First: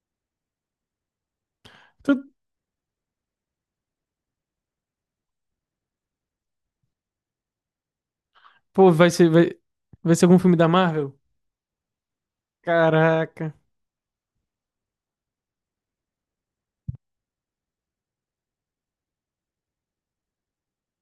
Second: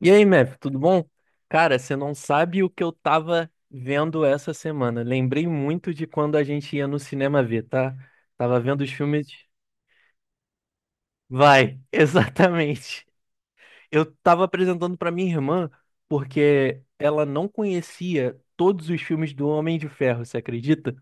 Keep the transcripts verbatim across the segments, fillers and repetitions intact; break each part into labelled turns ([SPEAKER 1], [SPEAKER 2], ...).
[SPEAKER 1] E aí, Mef, tudo bom? Cara, você não
[SPEAKER 2] Tu-
[SPEAKER 1] sabe o que eu tava vendo essa semana. Lembrei muito de quando a gente ia no cinema ver, tá? Tava vendo os
[SPEAKER 2] Pô, vai
[SPEAKER 1] filmes.
[SPEAKER 2] ser, vai, vai ser algum filme da Marvel?
[SPEAKER 1] Vai, exatamente.
[SPEAKER 2] Caraca.
[SPEAKER 1] Eu tava apresentando pra minha irmã porque ela não conhecia todos os filmes do Homem de Ferro, você acredita?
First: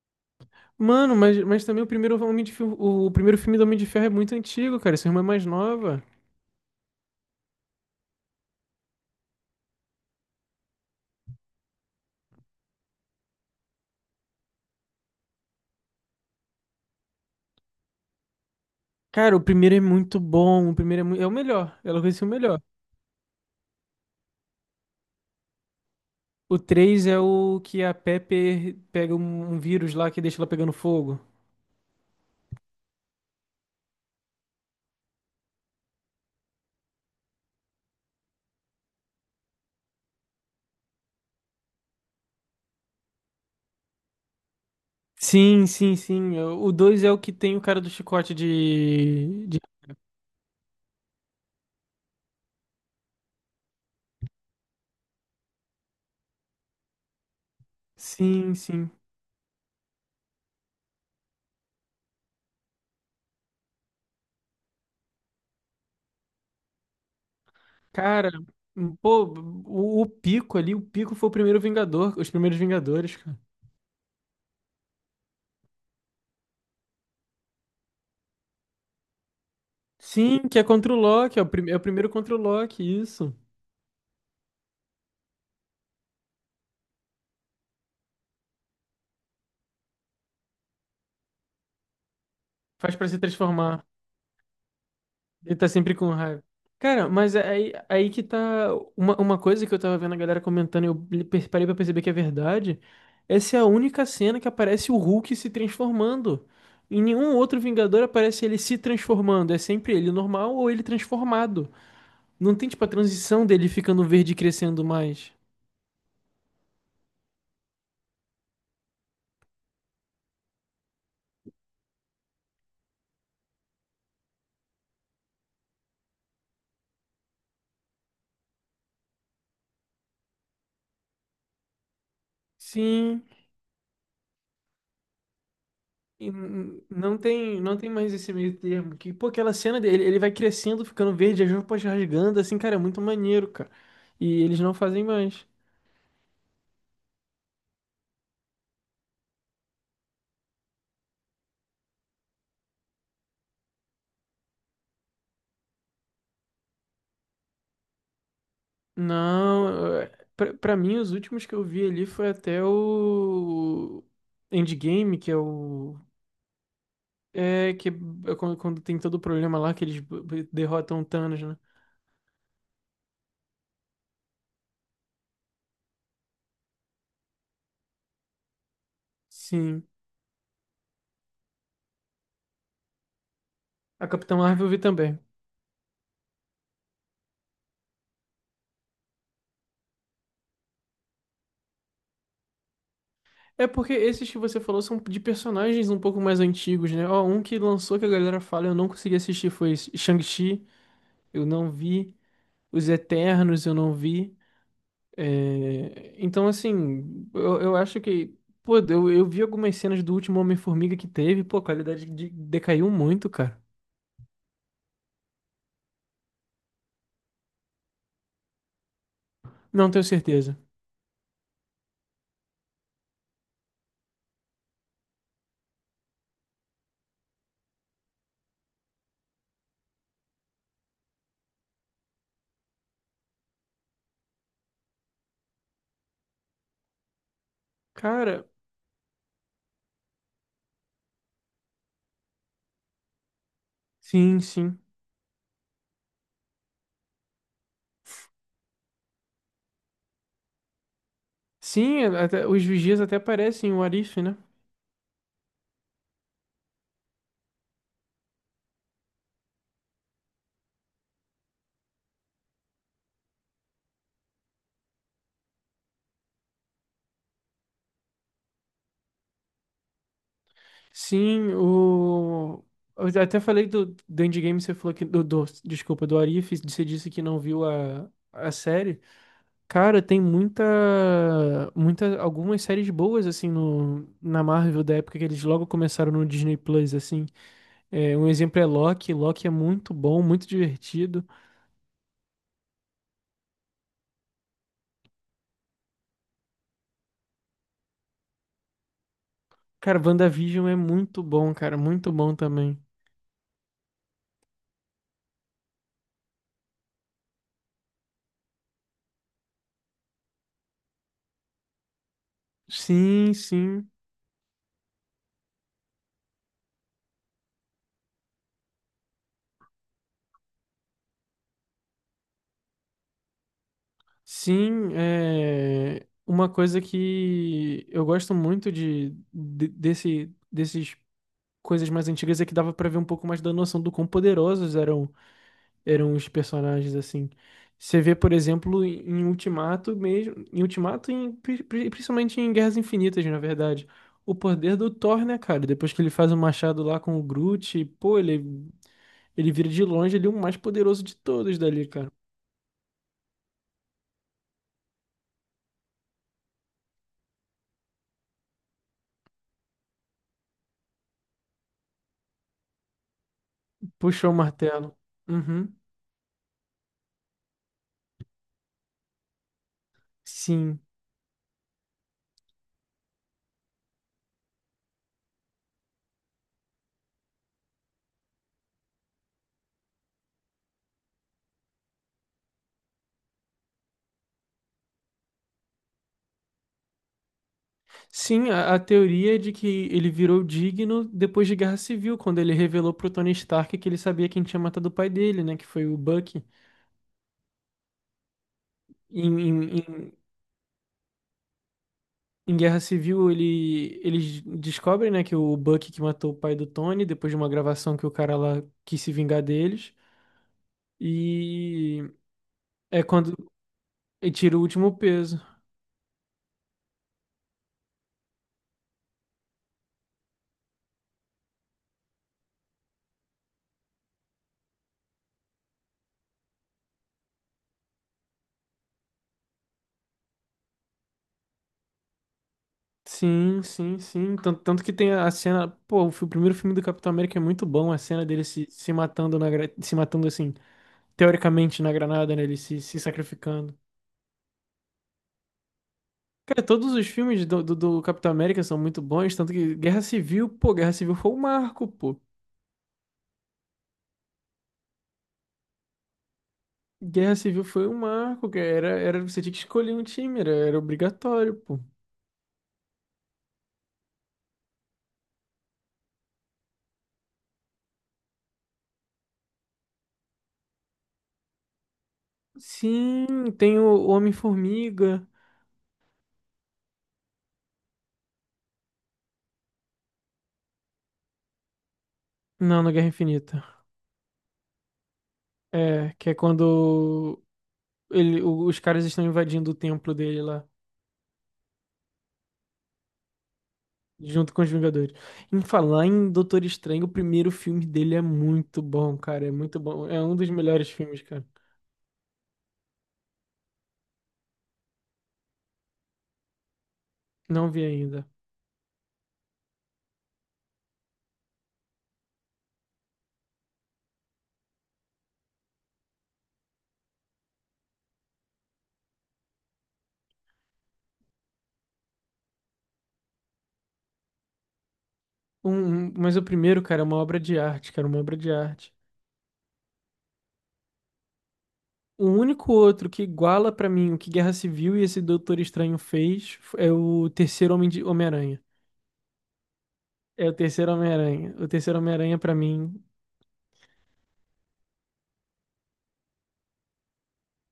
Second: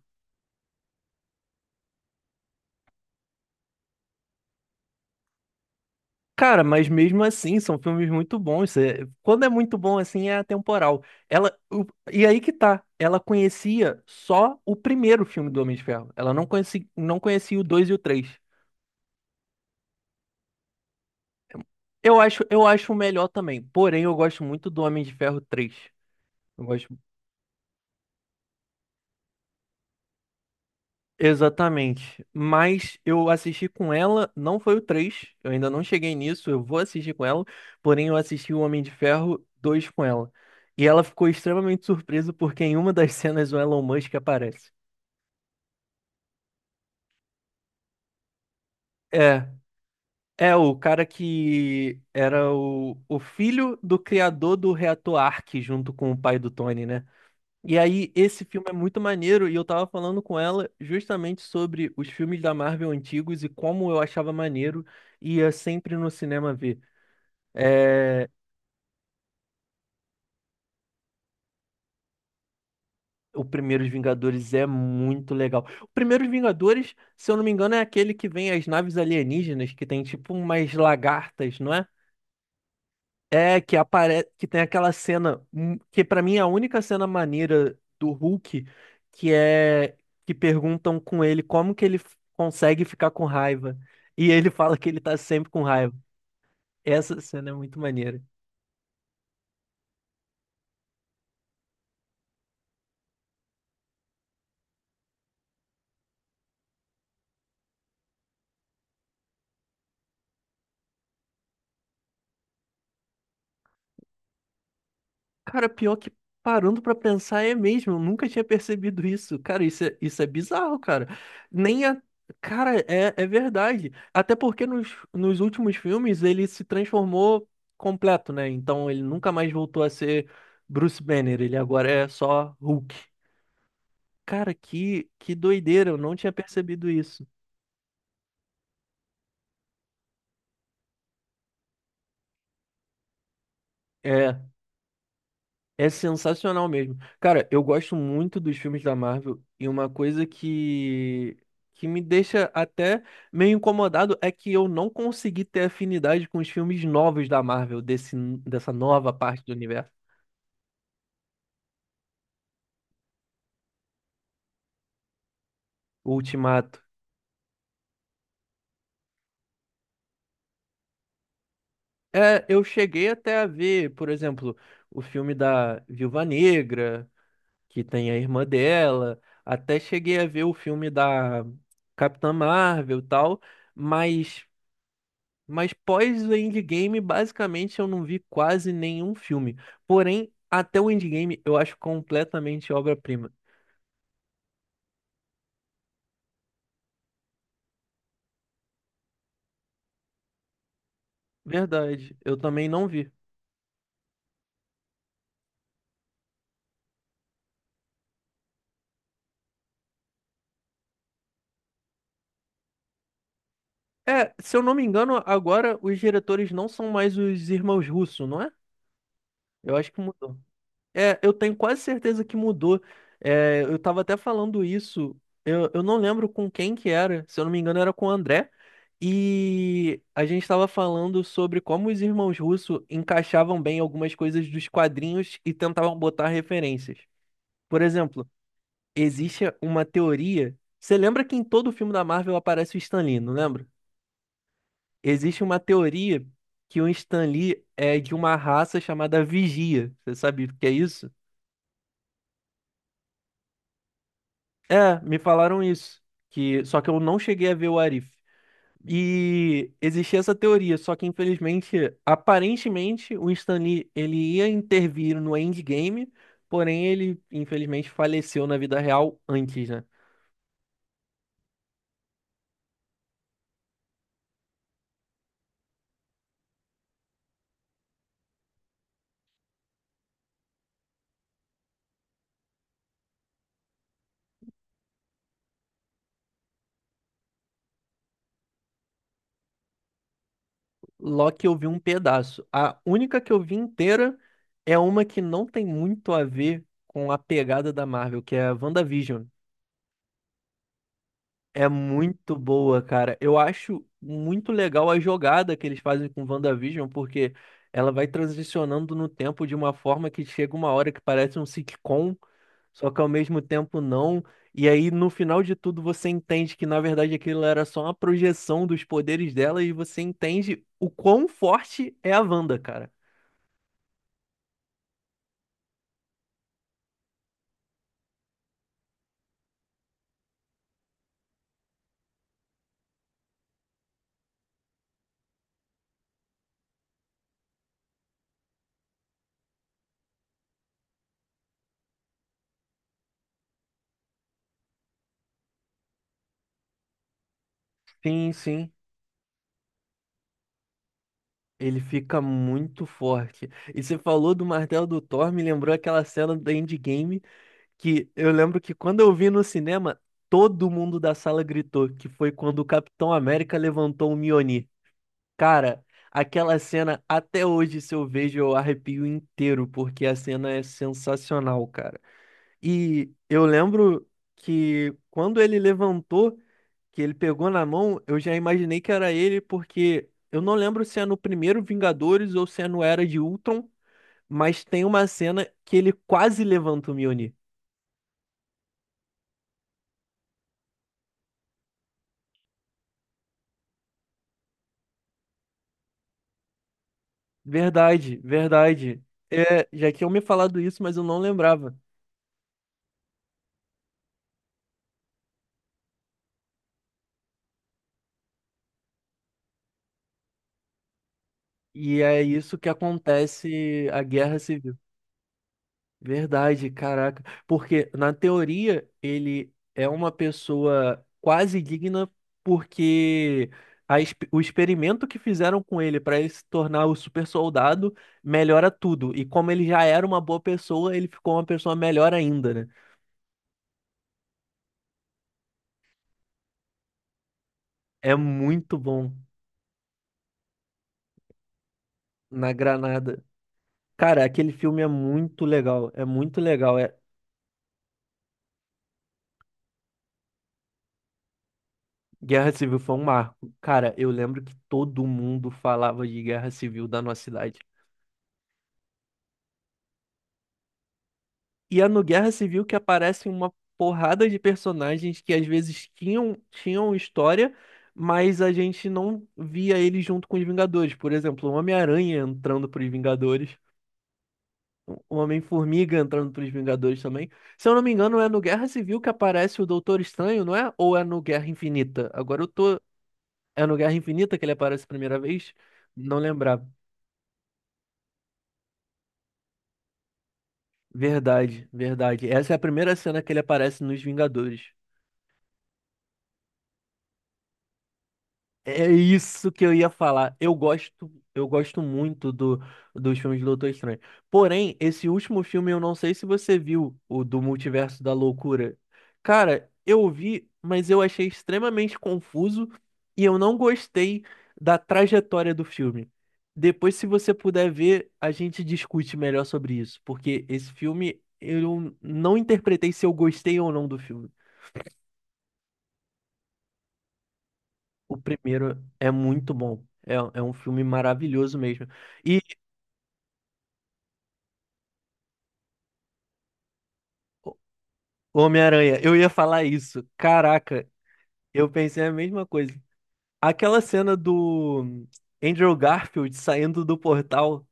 [SPEAKER 2] Mano, mas, mas também o primeiro Homem de Ferro, o, o primeiro filme do Homem de Ferro é muito antigo, cara. Essa irmã é mais nova.
[SPEAKER 1] Cara, mas mesmo assim, são filmes muito bons. É- Quando é muito bom assim, é atemporal. Ela, o- e aí que tá, ela conhecia só o primeiro filme do Homem de Ferro. Ela não conhecia, não conhecia o dois e o três.
[SPEAKER 2] Cara, o primeiro é muito bom. O primeiro é, mui- é o melhor. Ela vai
[SPEAKER 1] Eu
[SPEAKER 2] ser o
[SPEAKER 1] acho,
[SPEAKER 2] melhor.
[SPEAKER 1] eu acho o melhor também. Porém, eu gosto muito do Homem de Ferro três.
[SPEAKER 2] O três é o que a Pepper pega um, um vírus lá que deixa ela pegando fogo.
[SPEAKER 1] Exatamente. Mas eu assisti com ela, não foi o três. Eu ainda não cheguei nisso, eu vou assistir com ela, porém eu assisti o Homem de Ferro dois com ela. E ela ficou extremamente surpresa porque em uma das cenas o Elon Musk aparece.
[SPEAKER 2] Sim, sim, sim. É, O dois é o que tem o cara do chicote
[SPEAKER 1] É,
[SPEAKER 2] de... de-
[SPEAKER 1] é o cara que era o, o filho do criador do reator Ark junto com o pai do Tony, né? E aí, esse
[SPEAKER 2] Sim,
[SPEAKER 1] filme é
[SPEAKER 2] sim.
[SPEAKER 1] muito maneiro, e eu tava falando com ela justamente sobre os filmes da Marvel antigos e como eu achava maneiro e ia sempre no cinema ver. É...
[SPEAKER 2] Cara, pô, o, o Pico ali, o Pico foi o primeiro Vingador, os primeiros Vingadores, cara.
[SPEAKER 1] O Primeiros Vingadores é muito legal. O Primeiros Vingadores, se eu não me engano, é aquele que vem as naves alienígenas, que tem tipo
[SPEAKER 2] Sim, que é
[SPEAKER 1] umas
[SPEAKER 2] contra o Loki, é o,
[SPEAKER 1] lagartas,
[SPEAKER 2] prim-
[SPEAKER 1] não
[SPEAKER 2] é o
[SPEAKER 1] é?
[SPEAKER 2] primeiro contra o Loki, isso.
[SPEAKER 1] É, que aparece, que tem aquela cena, hum, que pra mim é a única cena maneira do Hulk, que é que perguntam com ele como que ele f- consegue
[SPEAKER 2] Faz pra
[SPEAKER 1] ficar
[SPEAKER 2] se
[SPEAKER 1] com raiva.
[SPEAKER 2] transformar.
[SPEAKER 1] E ele fala que ele tá sempre
[SPEAKER 2] Ele
[SPEAKER 1] com
[SPEAKER 2] tá
[SPEAKER 1] raiva.
[SPEAKER 2] sempre com raiva. Cara,
[SPEAKER 1] Essa
[SPEAKER 2] mas é
[SPEAKER 1] cena é
[SPEAKER 2] aí,
[SPEAKER 1] muito
[SPEAKER 2] aí
[SPEAKER 1] maneira.
[SPEAKER 2] que tá. Uma, uma coisa que eu tava vendo a galera comentando e eu li- per- parei pra perceber que é verdade. Essa é a única cena que aparece o Hulk se transformando. Em nenhum outro Vingador aparece ele se transformando. É sempre ele normal ou ele transformado. Não tem, tipo, a transição dele ficando verde e crescendo mais.
[SPEAKER 1] Cara, pior que parando pra pensar é mesmo, eu nunca tinha percebido isso. Cara, isso é, isso é bizarro, cara. Nem a. Cara, é, é verdade. Até porque nos, nos últimos filmes ele se transformou completo, né? Então ele nunca mais voltou a ser Bruce Banner, ele agora é só Hulk.
[SPEAKER 2] Sim.
[SPEAKER 1] Cara, que, que doideira, eu não
[SPEAKER 2] E
[SPEAKER 1] tinha
[SPEAKER 2] n-
[SPEAKER 1] percebido
[SPEAKER 2] não
[SPEAKER 1] isso.
[SPEAKER 2] tem, não tem mais esse meio termo. Que, pô, aquela cena dele, ele vai crescendo, ficando verde, as roupas rasgando, assim, cara, é muito maneiro, cara.
[SPEAKER 1] É.
[SPEAKER 2] E eles não fazem mais.
[SPEAKER 1] É sensacional mesmo. Cara, eu gosto muito dos filmes da Marvel e uma coisa que que me deixa até meio incomodado é que eu não consegui ter afinidade com os filmes novos da Marvel, desse, dessa nova parte do universo,
[SPEAKER 2] Não, é, pra, pra mim, os últimos que eu vi ali foi até o Endgame, que é o.
[SPEAKER 1] o Ultimato.
[SPEAKER 2] É, que é quando, quando tem todo o problema lá, que eles b- b- derrotam o Thanos, né?
[SPEAKER 1] É, eu cheguei até a ver, por exemplo, o filme da Viúva Negra, que tem a irmã dela, até
[SPEAKER 2] Sim.
[SPEAKER 1] cheguei a ver o filme da Capitã Marvel e tal,
[SPEAKER 2] A Capitã
[SPEAKER 1] mas
[SPEAKER 2] Marvel eu vi também.
[SPEAKER 1] Mas pós o Endgame, basicamente, eu não vi quase nenhum filme. Porém, até o Endgame eu acho completamente obra-prima.
[SPEAKER 2] É porque esses que você falou são de personagens um pouco mais antigos, né? Ó, um que lançou que a galera fala, eu não consegui assistir, foi esse Shang-Chi, eu não vi.
[SPEAKER 1] Verdade, eu também não
[SPEAKER 2] Os
[SPEAKER 1] vi.
[SPEAKER 2] Eternos, eu não vi. É, então, assim, eu, eu acho que. Pô, eu, eu vi algumas cenas do último Homem-Formiga que teve, pô, a qualidade de- decaiu muito, cara.
[SPEAKER 1] É, se eu não me engano, agora os diretores não são mais os irmãos Russo, não é? Eu
[SPEAKER 2] Não
[SPEAKER 1] acho que
[SPEAKER 2] tenho
[SPEAKER 1] mudou.
[SPEAKER 2] certeza.
[SPEAKER 1] É, eu tenho quase certeza que mudou. É, eu tava até falando isso. Eu, eu não lembro com quem que era. Se eu não me engano, era com o André. E a gente estava falando sobre como os irmãos Russo encaixavam bem algumas coisas dos quadrinhos e tentavam botar referências. Por exemplo,
[SPEAKER 2] Cara,
[SPEAKER 1] existe uma teoria. Você lembra que em todo filme da Marvel aparece o Stan Lee, não lembra?
[SPEAKER 2] sim, sim.
[SPEAKER 1] Existe uma teoria que o Stan Lee é de uma raça chamada Vigia. Você sabe o que é isso?
[SPEAKER 2] Sim, até- os vigias até parecem o Arif, né?
[SPEAKER 1] É, me falaram isso. Que, só que eu não cheguei a ver o Arif. E existia essa teoria, só que infelizmente, aparentemente, o Stan Lee, ele ia intervir no Endgame, porém ele infelizmente faleceu na vida real antes, né?
[SPEAKER 2] Sim, o. Eu até falei do, do Endgame, você falou que. Do, do- desculpa, do Arif, você disse que não viu a, a série. Cara, tem muita, muita. Algumas séries boas, assim, no, na Marvel da época que eles logo começaram no Disney Plus, assim. É, um exemplo é Loki. Loki é muito bom, muito divertido.
[SPEAKER 1] Loki eu vi um pedaço. A única que eu vi inteira é uma que não tem muito a ver com a pegada da Marvel, que é a WandaVision.
[SPEAKER 2] Cara, WandaVision é muito bom,
[SPEAKER 1] É
[SPEAKER 2] cara, muito
[SPEAKER 1] muito
[SPEAKER 2] bom
[SPEAKER 1] boa,
[SPEAKER 2] também.
[SPEAKER 1] cara. Eu acho muito legal a jogada que eles fazem com WandaVision, porque ela vai transicionando no tempo de uma forma que chega uma hora que parece um sitcom, só que ao
[SPEAKER 2] Sim,
[SPEAKER 1] mesmo tempo
[SPEAKER 2] sim.
[SPEAKER 1] não. E aí, no final de tudo, você entende que, na verdade, aquilo era só uma projeção dos poderes dela e você entende o quão forte é a Wanda, cara.
[SPEAKER 2] Sim, é uma coisa que eu gosto muito de, de- desse desses coisas mais antigas é que dava pra ver um pouco mais da noção do quão poderosos eram eram os personagens assim. Você vê, por exemplo, em Ultimato mesmo, em Ultimato e em, pri- pri- principalmente em Guerras Infinitas, na verdade, o poder do Thor, né, cara? Depois que ele faz o machado lá com o Groot, pô,
[SPEAKER 1] Sim,
[SPEAKER 2] ele
[SPEAKER 1] sim.
[SPEAKER 2] ele vira de longe ele é o mais poderoso de todos
[SPEAKER 1] Ele
[SPEAKER 2] dali, cara.
[SPEAKER 1] fica muito forte. E você falou do martelo do Thor, me lembrou aquela cena do Endgame que eu lembro que quando eu vi no cinema, todo mundo da sala gritou, que foi quando o Capitão América levantou o
[SPEAKER 2] Puxou o
[SPEAKER 1] Mjolnir.
[SPEAKER 2] martelo. Uhum.
[SPEAKER 1] Cara, aquela cena, até hoje, se eu vejo, eu arrepio inteiro, porque a cena é
[SPEAKER 2] Sim.
[SPEAKER 1] sensacional, cara. E eu lembro que quando ele levantou, que ele pegou na mão, eu já imaginei que era ele, porque eu não lembro se é no primeiro Vingadores ou se é no Era de Ultron, mas tem uma cena que ele quase levanta o Mjolnir.
[SPEAKER 2] Sim, a, a teoria é de que ele virou digno depois de Guerra Civil, quando ele revelou pro Tony Stark que ele sabia quem tinha matado o pai dele, né? Que foi o Bucky.
[SPEAKER 1] Verdade, verdade.
[SPEAKER 2] Em, em,
[SPEAKER 1] É, já
[SPEAKER 2] em,
[SPEAKER 1] tinham me falado isso, mas eu não lembrava.
[SPEAKER 2] em Guerra Civil, ele, eles descobrem, né, que o Bucky que matou o pai do Tony, depois de uma gravação que o cara lá quis se vingar deles.
[SPEAKER 1] E
[SPEAKER 2] E
[SPEAKER 1] é isso que
[SPEAKER 2] é quando
[SPEAKER 1] acontece a
[SPEAKER 2] ele
[SPEAKER 1] guerra
[SPEAKER 2] tira o
[SPEAKER 1] civil.
[SPEAKER 2] último peso.
[SPEAKER 1] Verdade, caraca. Porque, na teoria, ele é uma pessoa quase digna, porque a ex- o experimento que fizeram com ele para ele se tornar o super soldado melhora tudo. E como ele já era uma boa pessoa, ele ficou uma pessoa melhor ainda, né?
[SPEAKER 2] Sim, sim, sim. Tanto, tanto que tem a a cena. Pô, o fi- o primeiro filme do Capitão América é muito bom, a
[SPEAKER 1] É
[SPEAKER 2] cena dele se,
[SPEAKER 1] muito
[SPEAKER 2] se
[SPEAKER 1] bom
[SPEAKER 2] matando na, gra- se matando assim. Teoricamente na granada, né?
[SPEAKER 1] na
[SPEAKER 2] Ele se, se
[SPEAKER 1] granada.
[SPEAKER 2] sacrificando.
[SPEAKER 1] Cara, aquele filme é muito legal, é muito
[SPEAKER 2] Cara,
[SPEAKER 1] legal.
[SPEAKER 2] todos
[SPEAKER 1] É...
[SPEAKER 2] os filmes do, do, do Capitão América são muito bons, tanto que Guerra Civil, pô, Guerra Civil foi um marco, pô.
[SPEAKER 1] Guerra Civil foi um marco. Cara, eu lembro que todo mundo falava de Guerra Civil da nossa
[SPEAKER 2] Guerra
[SPEAKER 1] cidade.
[SPEAKER 2] Civil foi um marco, que era, era, você tinha que escolher um time, era, era obrigatório, pô.
[SPEAKER 1] E é no Guerra Civil que aparecem uma porrada de personagens que às vezes tinham, tinham história, mas a gente não via eles junto com os Vingadores. Por exemplo, o Homem-Aranha entrando pros
[SPEAKER 2] Sim,
[SPEAKER 1] Vingadores,
[SPEAKER 2] tem o
[SPEAKER 1] o
[SPEAKER 2] Homem-Formiga.
[SPEAKER 1] Homem-Formiga entrando pros Vingadores também. Se eu não me engano, é no Guerra Civil que aparece o Doutor Estranho, não é? Ou é no Guerra Infinita? Agora eu tô,
[SPEAKER 2] Não, na Guerra Infinita.
[SPEAKER 1] é no Guerra Infinita que ele aparece a primeira vez?
[SPEAKER 2] É,
[SPEAKER 1] Não
[SPEAKER 2] que é
[SPEAKER 1] lembrava.
[SPEAKER 2] quando ele, o- os caras estão invadindo o templo dele lá.
[SPEAKER 1] Verdade, verdade. Essa é a primeira cena que ele aparece nos
[SPEAKER 2] Junto com os
[SPEAKER 1] Vingadores.
[SPEAKER 2] Vingadores. Em falar em Doutor Estranho, o primeiro filme dele é muito
[SPEAKER 1] É é
[SPEAKER 2] bom, cara.
[SPEAKER 1] isso
[SPEAKER 2] É
[SPEAKER 1] que eu
[SPEAKER 2] muito
[SPEAKER 1] ia
[SPEAKER 2] bom. É
[SPEAKER 1] falar.
[SPEAKER 2] um dos
[SPEAKER 1] Eu
[SPEAKER 2] melhores
[SPEAKER 1] gosto,
[SPEAKER 2] filmes, cara.
[SPEAKER 1] eu gosto muito do, dos filmes do Doutor Estranho. Porém, esse último filme, eu não sei se você viu, o do
[SPEAKER 2] Não vi
[SPEAKER 1] Multiverso da
[SPEAKER 2] ainda.
[SPEAKER 1] Loucura. Cara, eu vi, mas eu achei extremamente confuso e eu não gostei da trajetória do filme. Depois, se você puder ver, a gente discute melhor sobre isso, porque esse filme eu não interpretei se eu gostei ou não do filme.
[SPEAKER 2] Um, um- mas o primeiro, cara, é uma obra de arte, cara,
[SPEAKER 1] O
[SPEAKER 2] uma obra de
[SPEAKER 1] primeiro
[SPEAKER 2] arte.
[SPEAKER 1] é muito bom. É, é um filme maravilhoso mesmo.
[SPEAKER 2] O
[SPEAKER 1] E
[SPEAKER 2] único outro que iguala pra mim o que Guerra Civil e esse Doutor Estranho fez é o
[SPEAKER 1] o-
[SPEAKER 2] terceiro Homem de Homem-Aranha.
[SPEAKER 1] Homem-Aranha, eu ia falar isso.
[SPEAKER 2] É o
[SPEAKER 1] Caraca,
[SPEAKER 2] terceiro Homem-Aranha. O
[SPEAKER 1] eu
[SPEAKER 2] terceiro
[SPEAKER 1] pensei a
[SPEAKER 2] Homem-Aranha
[SPEAKER 1] mesma
[SPEAKER 2] pra
[SPEAKER 1] coisa.
[SPEAKER 2] mim.
[SPEAKER 1] Aquela cena do Andrew Garfield saindo do portal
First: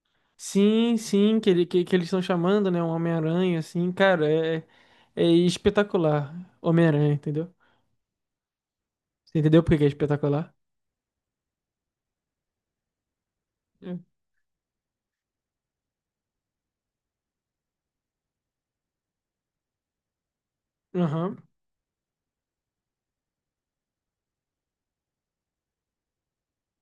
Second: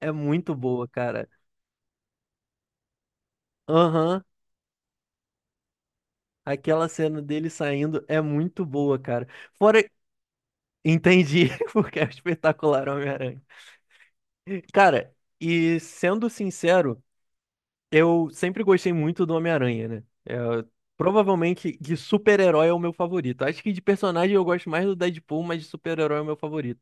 [SPEAKER 1] é muito boa,
[SPEAKER 2] Sim,
[SPEAKER 1] cara.
[SPEAKER 2] sim, que, ele, que, que eles estão chamando, né? Um Homem-Aranha, assim,
[SPEAKER 1] Aham,
[SPEAKER 2] cara, é, é espetacular.
[SPEAKER 1] aquela
[SPEAKER 2] Homem-Aranha,
[SPEAKER 1] cena dele
[SPEAKER 2] entendeu?
[SPEAKER 1] saindo é muito boa, cara.
[SPEAKER 2] Você entendeu por que
[SPEAKER 1] Fora,
[SPEAKER 2] que é espetacular?
[SPEAKER 1] entendi, porque é o espetacular Homem-Aranha.
[SPEAKER 2] Hum.
[SPEAKER 1] Cara, e sendo sincero. Eu sempre gostei muito do Homem-Aranha, né? É,
[SPEAKER 2] Aham.
[SPEAKER 1] provavelmente de super-herói é o meu favorito. Acho que de personagem eu gosto mais do Deadpool, mas de super-herói é o meu favorito.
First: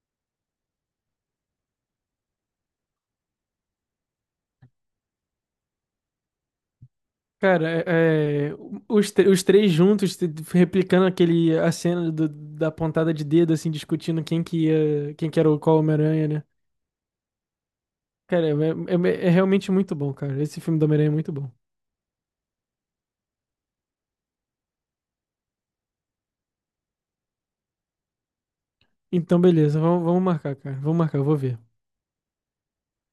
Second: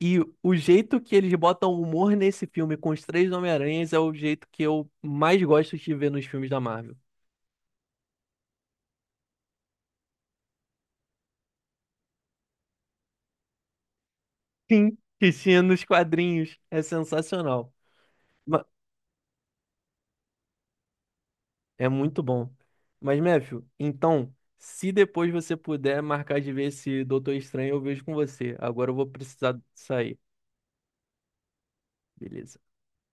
[SPEAKER 1] E o jeito que eles botam humor nesse filme com os três Homem-Aranhas é o jeito que eu mais gosto de ver nos filmes da Marvel.
[SPEAKER 2] Cara, é, é, os, tre- os três juntos te- replicando aquele a cena do- da pontada de dedo, assim, discutindo quem que
[SPEAKER 1] Sim.
[SPEAKER 2] ia, quem
[SPEAKER 1] Que
[SPEAKER 2] que era o
[SPEAKER 1] tinha
[SPEAKER 2] qual
[SPEAKER 1] nos
[SPEAKER 2] Homem-Aranha, né?
[SPEAKER 1] quadrinhos. É sensacional.
[SPEAKER 2] Cara, é,
[SPEAKER 1] Ma-
[SPEAKER 2] é- é é realmente muito bom, cara. Esse filme do Homem-Aranha é muito bom.
[SPEAKER 1] É muito bom. Mas, Matthew, então, se depois você puder marcar de ver esse Doutor Estranho, eu vejo com você. Agora eu vou
[SPEAKER 2] Então,
[SPEAKER 1] precisar
[SPEAKER 2] beleza, vamos,
[SPEAKER 1] sair.
[SPEAKER 2] vamos marcar, cara. Vamos marcar, eu vou ver.
[SPEAKER 1] Beleza.